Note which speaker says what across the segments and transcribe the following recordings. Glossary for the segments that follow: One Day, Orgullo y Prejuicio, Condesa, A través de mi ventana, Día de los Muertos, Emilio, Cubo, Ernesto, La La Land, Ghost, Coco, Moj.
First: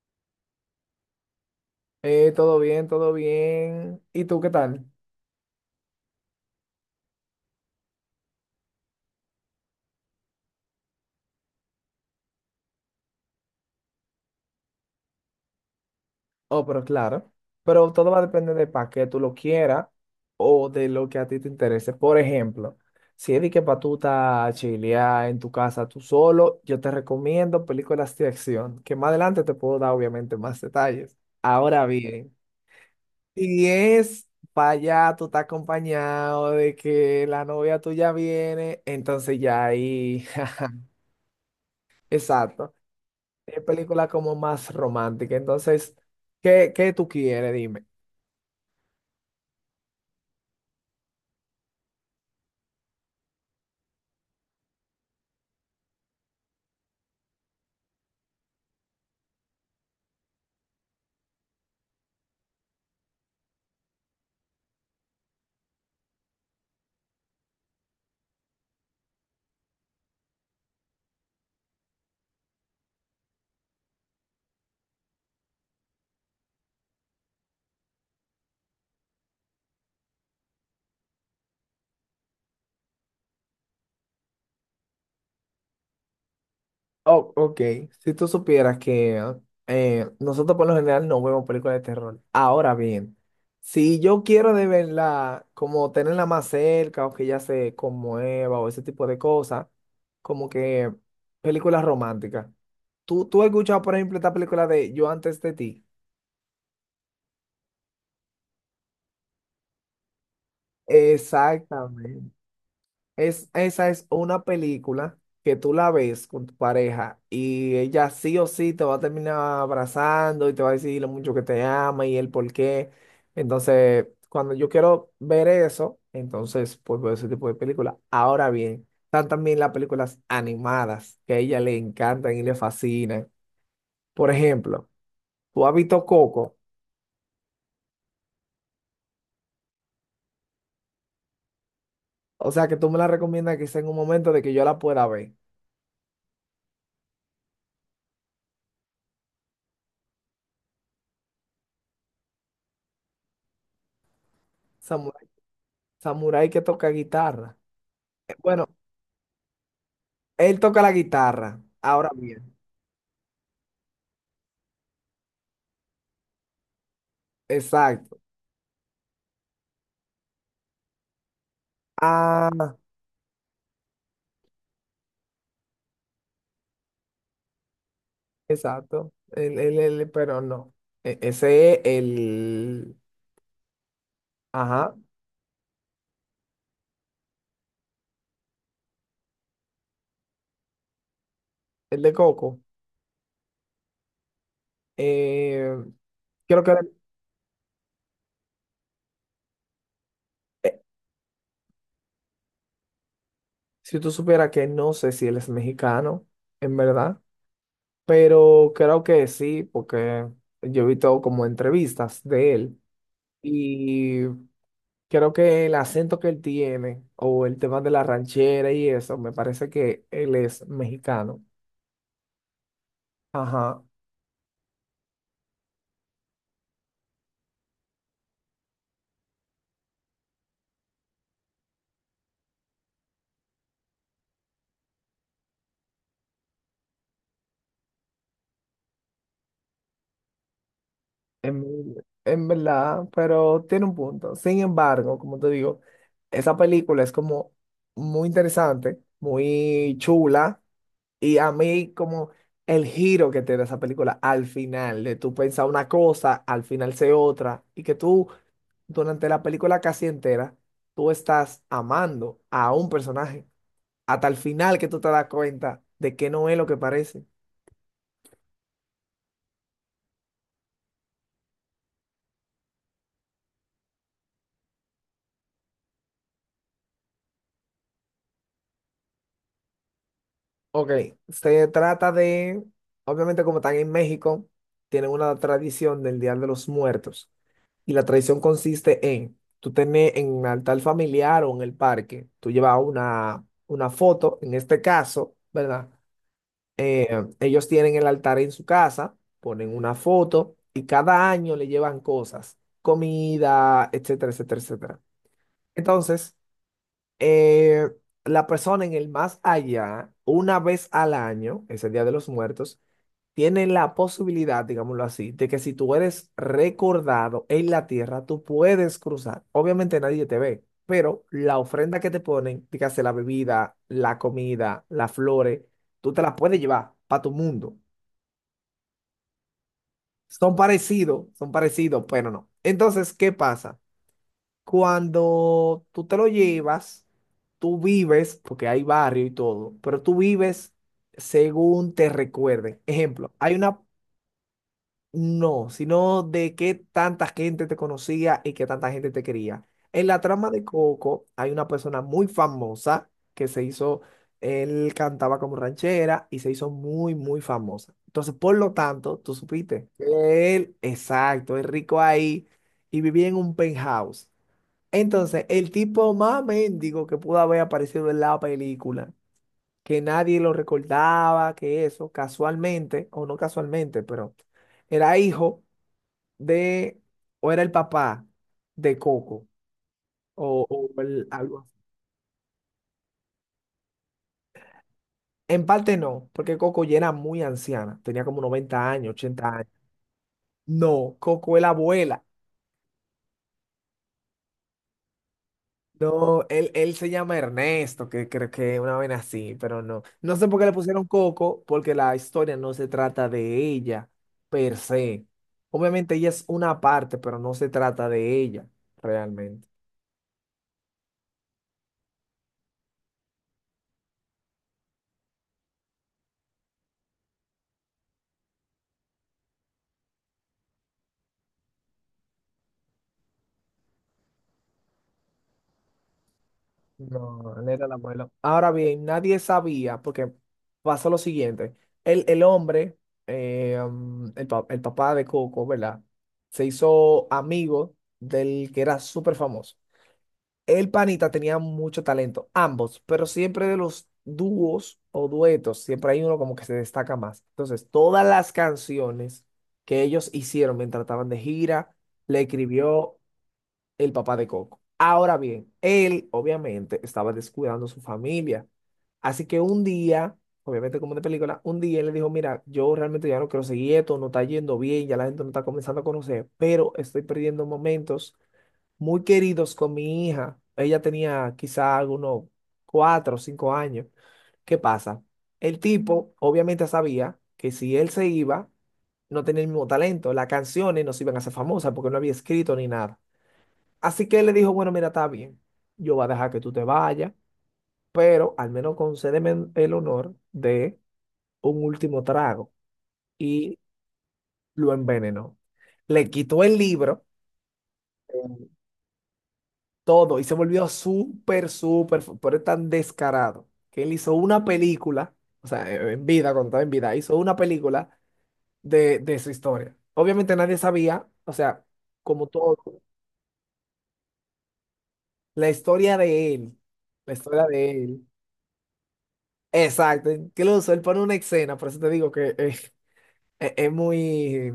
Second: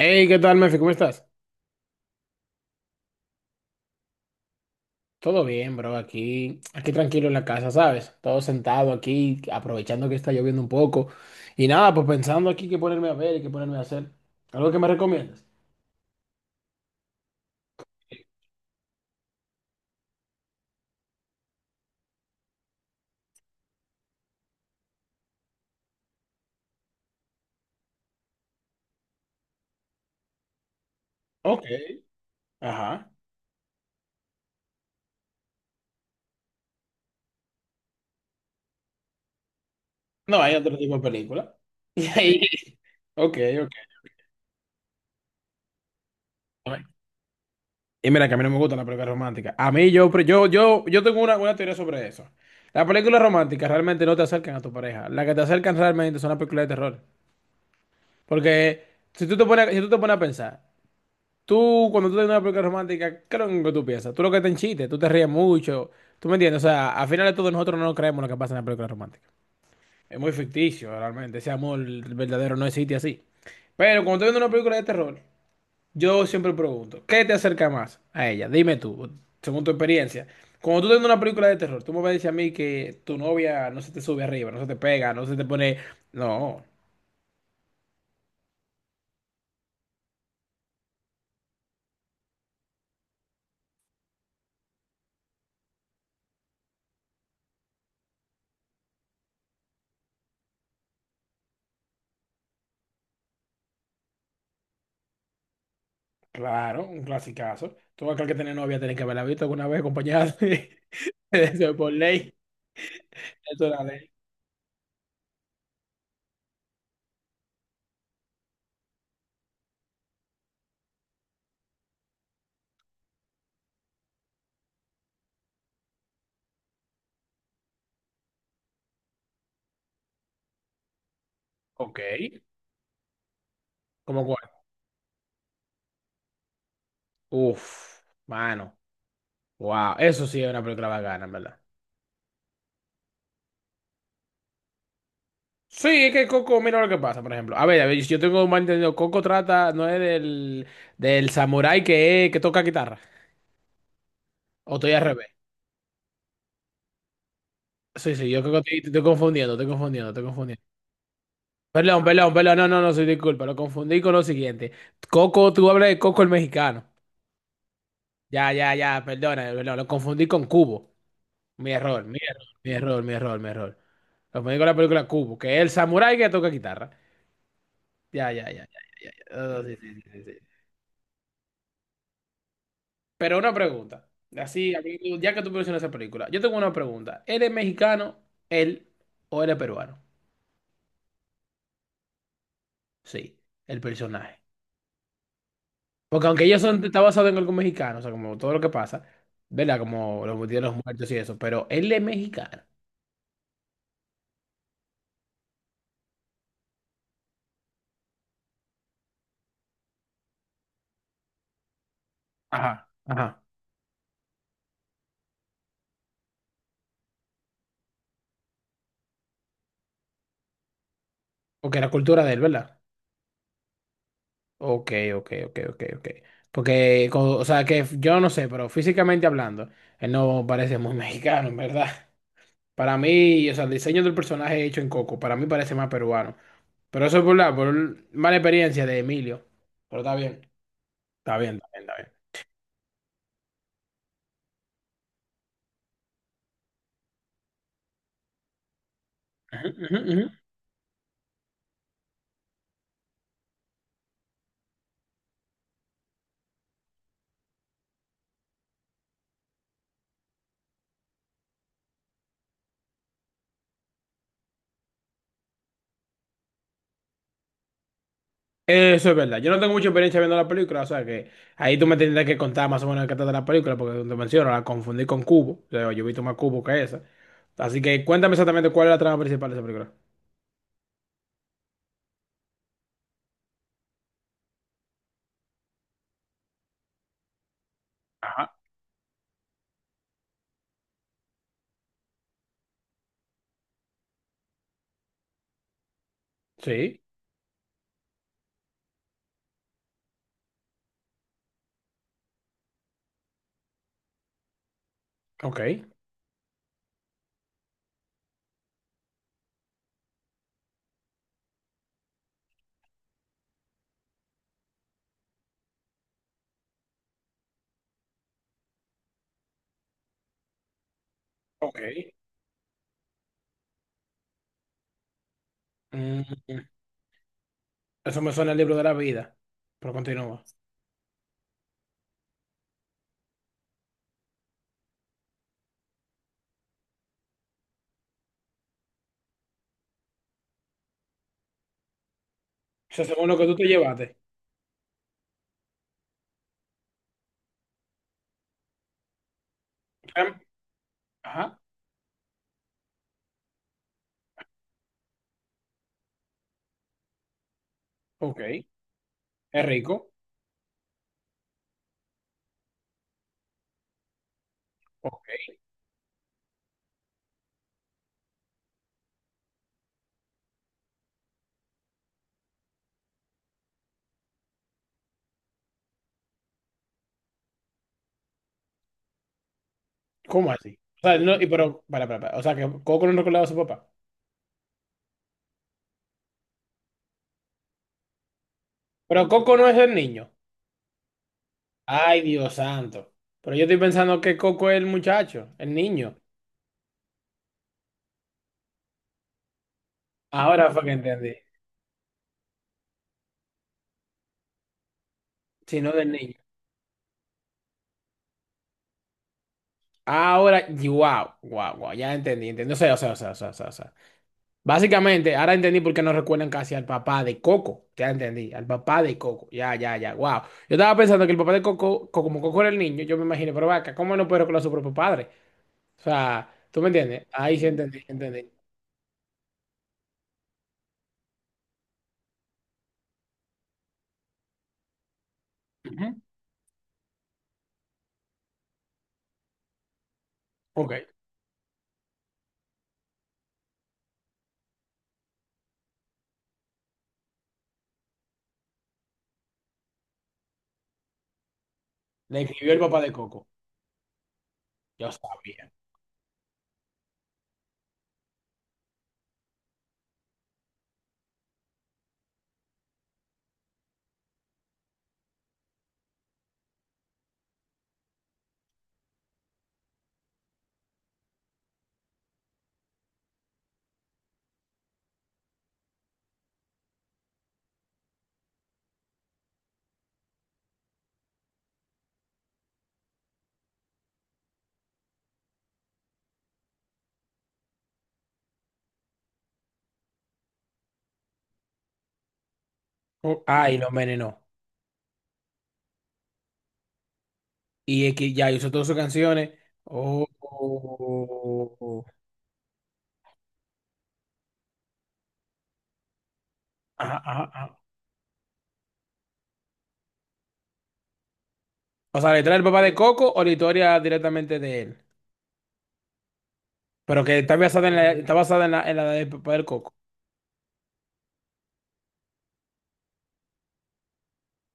Speaker 1: Hey, ¿qué tal, Mefi? ¿Cómo estás?
Speaker 2: Todo bien, todo bien. ¿Y tú qué tal?
Speaker 1: Todo bien, bro. Aquí tranquilo en la casa, ¿sabes? Todo sentado aquí, aprovechando que está lloviendo un poco. Y nada, pues pensando aquí qué ponerme a ver y qué ponerme a hacer. ¿Algo que me recomiendas?
Speaker 2: Oh, pero claro. Pero todo va a depender de para qué tú lo quieras o de lo que a ti te interese. Por ejemplo, si es de que para tú estás chilear en tu casa tú solo, yo te recomiendo películas de acción, que más adelante te puedo dar obviamente más detalles.
Speaker 1: Ok.
Speaker 2: Ahora bien,
Speaker 1: Ajá.
Speaker 2: si es para allá tú estás acompañado de que la novia tuya viene, entonces ya ahí...
Speaker 1: No, hay otro tipo de película. Y ahí.
Speaker 2: Exacto.
Speaker 1: Ok,
Speaker 2: Es
Speaker 1: ok.
Speaker 2: película como más romántica. Entonces, ¿qué,
Speaker 1: Ay.
Speaker 2: qué tú quieres? Dime.
Speaker 1: Y mira que a mí no me gustan las películas románticas. A mí yo, pre- yo tengo una teoría sobre eso. Las películas románticas realmente no te acercan a tu pareja. Las que te acercan realmente son las películas de terror. Porque si tú te pones a pensar. Tú, cuando tú tienes una película romántica, ¿qué es lo que tú piensas? Tú lo que te enchiste, tú te ríes mucho. ¿Tú me entiendes? O sea, al final de todo, nosotros no nos creemos lo que pasa en la película romántica. Es muy ficticio, realmente. Ese amor verdadero no existe así. Pero cuando estoy viendo una película de terror, yo siempre pregunto, ¿qué te acerca más a ella? Dime tú, según tu experiencia. Cuando tú estás viendo una película de terror, tú me vas a decir a mí que tu novia no se te sube arriba, no se te pega, no se te pone... No.
Speaker 2: Oh, ok. Si tú supieras que nosotros por lo general no vemos películas de terror. Ahora bien, si yo quiero de verla, como tenerla más cerca o que ella se conmueva o ese tipo de cosas, como que películas románticas. ¿Tú has escuchado, por ejemplo, esta película de Yo antes de ti?
Speaker 1: Claro, un clasicazo. Todo aquel que tiene novia tiene que haberla visto alguna vez acompañada de, de eso es por
Speaker 2: Exactamente.
Speaker 1: ley.
Speaker 2: Es,
Speaker 1: Eso es la
Speaker 2: esa es
Speaker 1: ley.
Speaker 2: una película que tú la ves con tu pareja y ella sí o sí te va a terminar abrazando y te va a decir lo mucho que te ama y el por qué. Entonces, cuando yo quiero ver eso, entonces pues veo ese tipo de película. Ahora bien, están también las películas animadas que a ella le
Speaker 1: Ok.
Speaker 2: encantan y le fascinan.
Speaker 1: ¿Cómo
Speaker 2: Por
Speaker 1: cuál?
Speaker 2: ejemplo, tú has visto Coco,
Speaker 1: Uf, mano. Wow, eso sí es una película bacana, en verdad.
Speaker 2: o sea que tú me la recomiendas que sea en un momento de que yo la pueda ver.
Speaker 1: Sí, es que Coco, mira lo que pasa, por ejemplo. A ver, si yo tengo un malentendido. Coco trata, no es del samurái que toca guitarra. O estoy al
Speaker 2: Samurai,
Speaker 1: revés.
Speaker 2: samurái que toca guitarra.
Speaker 1: Sí, sí, yo creo que
Speaker 2: Bueno.
Speaker 1: estoy, te estoy confundiendo, estoy confundiendo, estoy
Speaker 2: Él
Speaker 1: confundiendo.
Speaker 2: toca la guitarra,
Speaker 1: Perdón,
Speaker 2: ahora
Speaker 1: perdón,
Speaker 2: bien.
Speaker 1: perdón, no, no, no, soy disculpa, lo confundí con lo siguiente. Coco, tú hablas de Coco el mexicano.
Speaker 2: Exacto.
Speaker 1: Ya, ya, ya, perdona, no, lo confundí con Cubo.
Speaker 2: Ah,
Speaker 1: Mi error. Lo confundí con la película Cubo, que es el samurái que toca guitarra. Ya, ya, ya, ya,
Speaker 2: exacto.
Speaker 1: ya.
Speaker 2: Él,
Speaker 1: Oh, sí,
Speaker 2: él,
Speaker 1: sí, sí,
Speaker 2: él,
Speaker 1: sí, sí.
Speaker 2: pero no. Ese es el,
Speaker 1: Pero una pregunta. Así, a
Speaker 2: ajá,
Speaker 1: mí, ya que tú mencionas esa película, yo tengo una pregunta. ¿Eres mexicano, él, o eres peruano?
Speaker 2: el de Coco.
Speaker 1: Sí, el personaje.
Speaker 2: Eh,
Speaker 1: Porque aunque ellos
Speaker 2: creo que era-
Speaker 1: son, está basado en algo mexicano, o sea, como todo lo que pasa, ¿verdad? Como los días de los
Speaker 2: eh,
Speaker 1: muertos y eso, pero él es mexicano.
Speaker 2: si tú supieras que no sé si él es mexicano, en verdad, pero creo que sí, porque yo he visto como entrevistas de él
Speaker 1: Ajá, ajá.
Speaker 2: y creo que el acento que él tiene o el tema de la ranchera y eso, me parece que él es mexicano.
Speaker 1: Porque la cultura de él, ¿verdad?
Speaker 2: Ajá,
Speaker 1: Ok. Porque, co- o sea, que yo no sé, pero físicamente hablando, él no parece muy mexicano, en verdad. Para mí, o sea, el diseño del personaje hecho en Coco, para mí parece más peruano. Pero eso es por la por mala experiencia de Emilio. Pero está bien, está bien, está
Speaker 2: en,
Speaker 1: bien,
Speaker 2: en verdad, pero tiene un punto. Sin embargo, como te digo, esa película es como muy interesante,
Speaker 1: está bien. Ujú,
Speaker 2: muy
Speaker 1: ujú, ujú.
Speaker 2: chula, y a mí como el giro que tiene esa película al final, de tú pensar una cosa, al final se otra, y que tú durante la película casi entera, tú estás amando a un personaje, hasta el final que tú te das cuenta de que no es lo que parece.
Speaker 1: Eso es verdad. Yo no tengo mucha experiencia viendo la película, o sea que ahí tú me tendrás que contar más o menos de qué trata la película, porque como te menciono, la confundí con Cubo. O sea, yo he visto más Cubo que esa. Así que cuéntame exactamente cuál es la trama principal de esa película.
Speaker 2: Ok, se trata de, obviamente como están en México, tienen una tradición del Día de los Muertos y la tradición consiste en, tú tenés en un altar familiar o en el parque, tú llevas una foto, en este caso, ¿verdad?
Speaker 1: Sí,
Speaker 2: Eh, Ellos tienen el altar en su casa, ponen una foto y cada año le llevan cosas, comida, etcétera, etcétera, etcétera.
Speaker 1: ok,
Speaker 2: Entonces eh, la persona en el más allá, una vez al año, ese Día de los Muertos, tiene la posibilidad, digámoslo así, de que si tú eres recordado en la tierra, tú puedes cruzar. Obviamente nadie te ve, pero la
Speaker 1: ok.
Speaker 2: ofrenda que te ponen, dígase la bebida, la comida, las flores, tú te
Speaker 1: Mm,
Speaker 2: las puedes llevar para tu mundo.
Speaker 1: eso me suena al libro de la vida, pero continúa. O
Speaker 2: Son parecidos, pero no. Entonces, ¿qué pasa? Cuando tú te lo llevas, tú vives, porque hay barrio y todo, pero tú vives según te recuerden.
Speaker 1: sea, según
Speaker 2: Ejemplo,
Speaker 1: lo que tú
Speaker 2: hay
Speaker 1: te
Speaker 2: una,
Speaker 1: llevaste.
Speaker 2: no, sino de qué tanta gente te conocía y qué tanta gente te quería. En la
Speaker 1: Em,
Speaker 2: trama de Coco hay
Speaker 1: Ajá,
Speaker 2: una persona muy famosa que se hizo, él cantaba como ranchera y se hizo muy, muy famosa. Entonces,
Speaker 1: ok.
Speaker 2: por lo tanto, tú
Speaker 1: Es
Speaker 2: supiste
Speaker 1: rico,
Speaker 2: que él, exacto, es rico ahí y vivía en un penthouse. Entonces,
Speaker 1: ok.
Speaker 2: el tipo más mendigo que pudo haber aparecido en la película, que nadie lo recordaba, que eso, casualmente, o no casualmente, pero era hijo de, o era el papá de Coco,
Speaker 1: ¿Cómo
Speaker 2: o,
Speaker 1: así? O sea, no, y
Speaker 2: algo así.
Speaker 1: pero, para. O sea, que Coco no recordaba a su papá.
Speaker 2: En parte no, porque Coco ya era muy anciana, tenía como 90 años,
Speaker 1: Pero
Speaker 2: 80
Speaker 1: Coco no
Speaker 2: años.
Speaker 1: es el niño.
Speaker 2: No, Coco es la
Speaker 1: Ay,
Speaker 2: abuela.
Speaker 1: Dios santo. Pero yo estoy pensando que Coco es el muchacho, el niño.
Speaker 2: No, él se llama Ernesto, que creo que una vez así, pero no. No sé por qué
Speaker 1: Ahora
Speaker 2: le
Speaker 1: fue que
Speaker 2: pusieron
Speaker 1: entendí.
Speaker 2: Coco, porque la historia no se trata de ella per se.
Speaker 1: Si no del
Speaker 2: Obviamente ella
Speaker 1: niño.
Speaker 2: es una parte, pero no se trata de ella realmente.
Speaker 1: Ahora, wow, wow, wow, ya entendí, entendí. O sea. Básicamente, ahora entendí por qué no recuerdan casi al papá de Coco. Ya entendí, al papá de Coco. Ya, wow. Yo estaba pensando que el papá de Coco, co- como Coco era el niño, yo me imaginé, pero vaca, ¿cómo no puedo con a su propio padre? O sea, ¿tú me entiendes?
Speaker 2: No,
Speaker 1: Ahí sí
Speaker 2: él era el
Speaker 1: entendí,
Speaker 2: abuelo.
Speaker 1: entendí.
Speaker 2: Ahora bien, nadie sabía, porque pasó lo siguiente. El hombre, el, el papá de Coco, ¿verdad?
Speaker 1: Ujú.
Speaker 2: Se hizo amigo del que era súper famoso. El
Speaker 1: Ok,
Speaker 2: panita tenía mucho talento, ambos, pero siempre de los dúos o duetos, siempre hay uno como que se destaca más. Entonces, todas las canciones que ellos hicieron mientras estaban de gira,
Speaker 1: le
Speaker 2: le
Speaker 1: escribió el papá de
Speaker 2: escribió
Speaker 1: Coco.
Speaker 2: el papá de Coco.
Speaker 1: Yo
Speaker 2: Ahora
Speaker 1: sabía.
Speaker 2: bien, él obviamente estaba descuidando su familia. Así que un día, obviamente como de película, un día él le dijo, mira, yo realmente ya no quiero seguir esto, no está yendo bien, ya la gente no está comenzando a conocer, pero estoy perdiendo momentos muy queridos con mi hija. Ella tenía quizá algunos cuatro o cinco años. ¿Qué pasa? El tipo obviamente sabía que si él se iba, no tenía el mismo talento. Las canciones no se iban a hacer famosas porque no había escrito ni nada. Así que él le dijo, bueno, mira, está bien, yo voy a dejar que tú te vayas, pero al menos concédeme el honor de un último trago.
Speaker 1: Oh, ay,
Speaker 2: Y
Speaker 1: lo envenenó.
Speaker 2: lo envenenó. Le quitó el libro.
Speaker 1: Y es que ya hizo todas sus canciones. Oh,
Speaker 2: Todo y se volvió súper,
Speaker 1: oh, oh, oh.
Speaker 2: súper, pero es tan descarado que él hizo una película, o sea, en vida, cuando estaba en vida,
Speaker 1: Ajá,
Speaker 2: hizo
Speaker 1: ajá,
Speaker 2: una
Speaker 1: ajá.
Speaker 2: película de su historia. Obviamente nadie sabía, o sea,
Speaker 1: O sea, ¿le
Speaker 2: como
Speaker 1: trae el
Speaker 2: todo,
Speaker 1: papá de Coco o la historia directamente de él?
Speaker 2: la historia de él,
Speaker 1: Pero
Speaker 2: la
Speaker 1: que está
Speaker 2: historia de él.
Speaker 1: está basada en la de Papá del Coco.
Speaker 2: Exacto, incluso él pone una escena, por eso te digo que es muy,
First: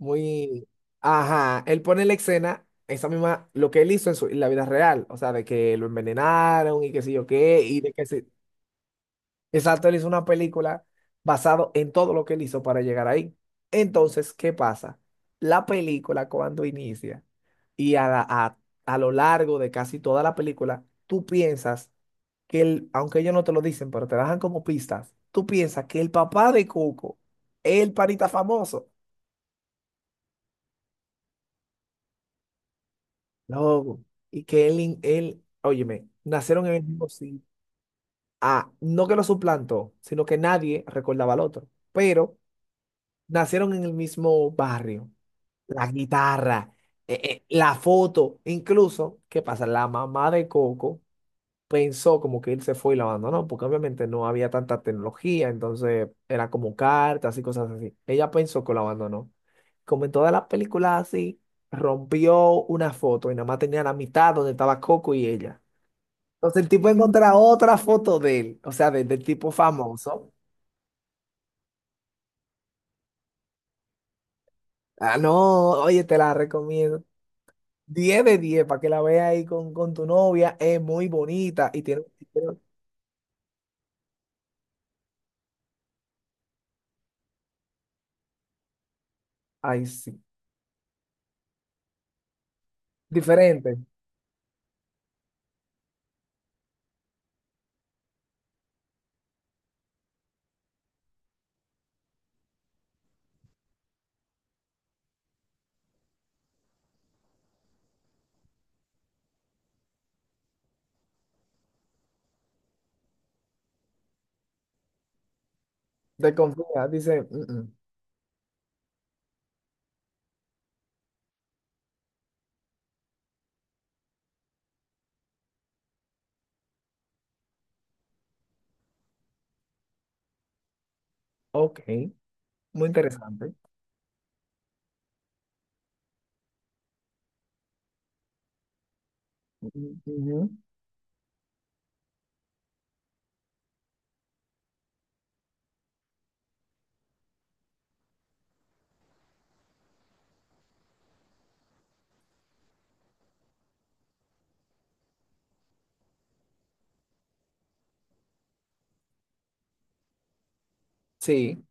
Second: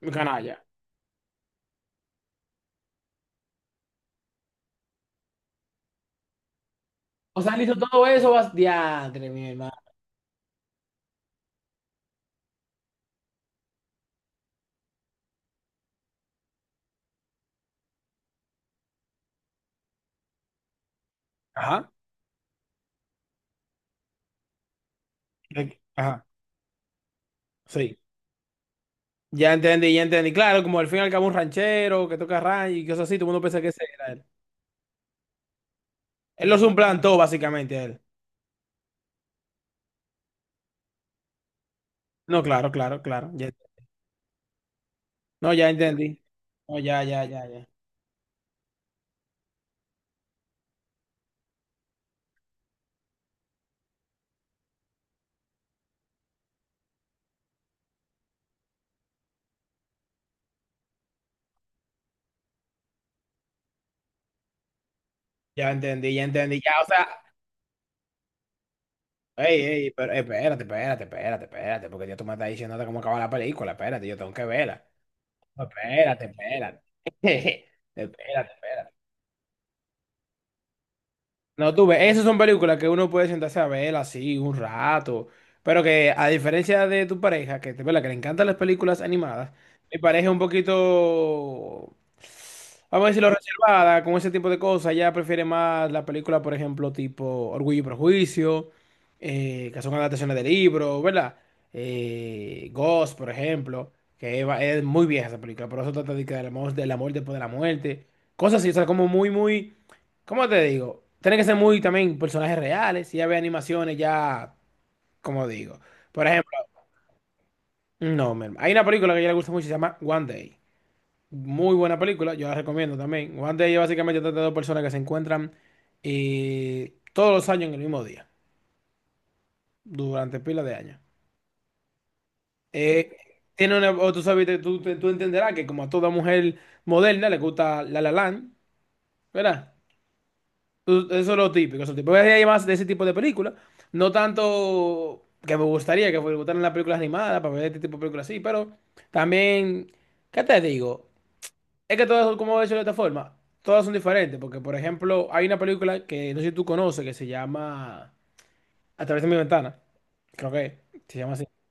Speaker 1: Mi canalla.
Speaker 2: ajá, él pone la escena. Esa misma, lo que él hizo en, su, en la vida real, o sea, de que lo envenenaron y qué sé yo
Speaker 1: O sea,
Speaker 2: qué,
Speaker 1: él hizo
Speaker 2: y de que
Speaker 1: todo
Speaker 2: se,
Speaker 1: eso, vas... diantre, mi hermano.
Speaker 2: exacto, él hizo una película basado en todo lo que él hizo para llegar ahí. Entonces, ¿qué pasa? La película cuando inicia y a lo largo de casi toda la película, tú
Speaker 1: Ajá.
Speaker 2: piensas que él, aunque ellos no te lo dicen, pero te dejan como pistas, tú piensas que el
Speaker 1: Ajá.
Speaker 2: papá de Coco es el
Speaker 1: Sí.
Speaker 2: panita famoso,
Speaker 1: Ya entendí, ya entendí. Claro, como al fin y al cabo un ranchero que toca ranch y cosas así, todo el mundo piensa que ese
Speaker 2: loco,
Speaker 1: era él.
Speaker 2: y que él, él, óyeme,
Speaker 1: Él los
Speaker 2: nacieron en el mismo
Speaker 1: suplantó,
Speaker 2: sitio.
Speaker 1: básicamente, a él.
Speaker 2: Ah, no que lo suplantó, sino que nadie recordaba al otro, pero
Speaker 1: No, claro. Ya-
Speaker 2: nacieron en el mismo barrio
Speaker 1: no, ya
Speaker 2: la
Speaker 1: entendí.
Speaker 2: guitarra,
Speaker 1: No, ya.
Speaker 2: la foto, incluso, ¿qué pasa? La mamá de Coco pensó como que él se fue y lo abandonó, porque obviamente no había tanta tecnología, entonces era como cartas y cosas así. Ella pensó que lo abandonó. Como en todas las películas así, rompió una foto y nada más tenía la mitad donde estaba Coco y ella.
Speaker 1: Ya entendí, ya entendí.
Speaker 2: Entonces el
Speaker 1: Ya, o
Speaker 2: tipo
Speaker 1: sea.
Speaker 2: encuentra otra foto de él, o sea, del tipo
Speaker 1: Ey, ey, pero
Speaker 2: famoso.
Speaker 1: espérate, porque ya tú me estás diciendo cómo acaba la película, espérate, yo tengo que verla.
Speaker 2: Ah,
Speaker 1: No,
Speaker 2: no, oye, te
Speaker 1: espérate,
Speaker 2: la
Speaker 1: espérate.
Speaker 2: recomiendo. 10 de
Speaker 1: Espérate,
Speaker 2: 10 para que
Speaker 1: espérate.
Speaker 2: la veas ahí con tu novia. Es muy bonita
Speaker 1: No,
Speaker 2: y
Speaker 1: tú ves,
Speaker 2: tiene un
Speaker 1: esas son
Speaker 2: estilo-
Speaker 1: películas que uno puede sentarse a ver así un rato, pero que a diferencia de tu pareja, que te verdad que le encantan las películas animadas,
Speaker 2: Ay,
Speaker 1: mi
Speaker 2: sí.
Speaker 1: pareja es un poquito, vamos a decirlo,
Speaker 2: Diferente.
Speaker 1: reservada con ese tipo de cosas, ella prefiere más la película, por ejemplo, tipo Orgullo y Prejuicio, que son adaptaciones de libros, ¿verdad? Ghost, por ejemplo, que va- es muy vieja esa película, pero eso trata de que del amor después de la muerte, cosas así, o sea, como muy, muy... ¿Cómo te digo? Tiene que ser muy también personajes reales. Si ya ve animaciones, ya, como digo. Por
Speaker 2: De
Speaker 1: ejemplo,
Speaker 2: confianza. Dice, "Mm, mm,
Speaker 1: no, mi hermano. Hay una película que a ella le gusta mucho, se llama One Day. Muy buena película, yo la recomiendo también. One Day es básicamente trata de dos personas que se encuentran todos los años en el mismo día, durante pila de años.
Speaker 2: ok. Muy
Speaker 1: Eh,
Speaker 2: interesante.
Speaker 1: Tiene una, o tú sabes, tú entenderás que como a toda mujer moderna le gusta La La Land, ¿verdad?
Speaker 2: Mm, ujú.
Speaker 1: Tú- Eso es lo típico, eso es lo típico. Hay más de ese tipo de películas. No tanto que me gustaría que me gustaran las películas animadas para ver este tipo de películas así, pero también, ¿qué te digo? Es que todas, son, como he dicho de esta forma, todas son diferentes. Porque, por ejemplo, hay una película que no sé si tú conoces que se llama A través de mi ventana. Creo que se llama así.
Speaker 2: Sí,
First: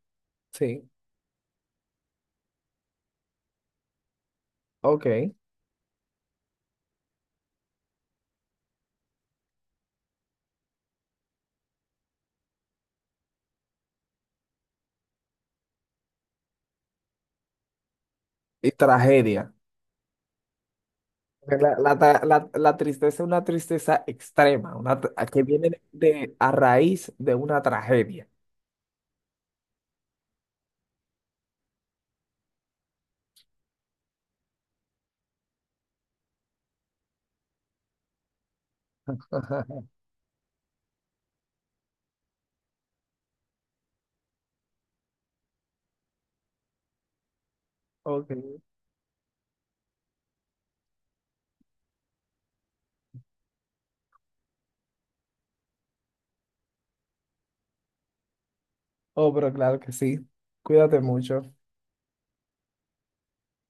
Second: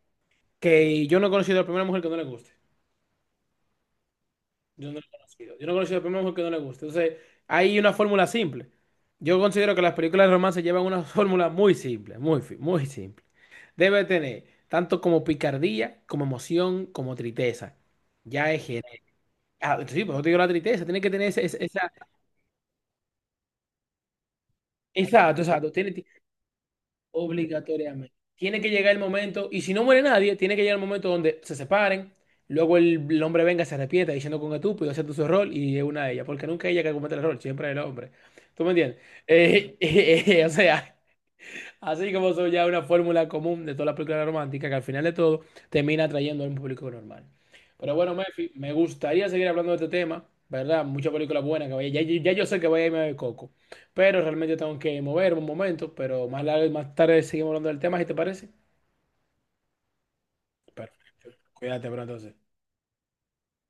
Speaker 2: sí.
Speaker 1: Que yo no he conocido a la primera mujer que no le guste. Yo no lo he
Speaker 2: Ok.
Speaker 1: conocido. Yo no he conocido a Batman porque no le gusta. Entonces, hay una fórmula simple. Yo considero que las películas de romance llevan una fórmula muy simple, muy simple. Debe tener tanto como picardía, como emoción, como tristeza. Ya es
Speaker 2: Y
Speaker 1: genérico.
Speaker 2: tragedia.
Speaker 1: Ah, sí, pero yo te digo la tristeza. Tiene que tener
Speaker 2: Porque
Speaker 1: esa...
Speaker 2: La tristeza es una tristeza extrema, una,
Speaker 1: Exacto,
Speaker 2: que viene
Speaker 1: exacto.
Speaker 2: de,
Speaker 1: Tiene,
Speaker 2: a raíz de una
Speaker 1: obligatoriamente.
Speaker 2: tragedia.
Speaker 1: Tiene que llegar el momento, y si no muere nadie, tiene que llegar el momento donde se separen, luego el hombre venga, y se arrepienta diciendo que un estúpido acepta su error y es una de ellas, porque nunca es ella que comete el error, siempre es el hombre. ¿Tú me entiendes?
Speaker 2: Ajá.
Speaker 1: O sea, así como son ya una fórmula común de todas las películas románticas que al final de todo termina atrayendo a un público normal. Pero bueno,
Speaker 2: Ok.
Speaker 1: Mefi, me gustaría seguir hablando de este tema, ¿verdad? Muchas películas buenas que vaya. Ya, ya yo sé que voy a irme a ver Coco, pero realmente tengo que moverme un momento, pero más tarde seguimos hablando del tema, si te parece.
Speaker 2: Oh, pero claro que sí. Cuídate
Speaker 1: Perfecto.
Speaker 2: mucho.
Speaker 1: Cuídate, pero entonces.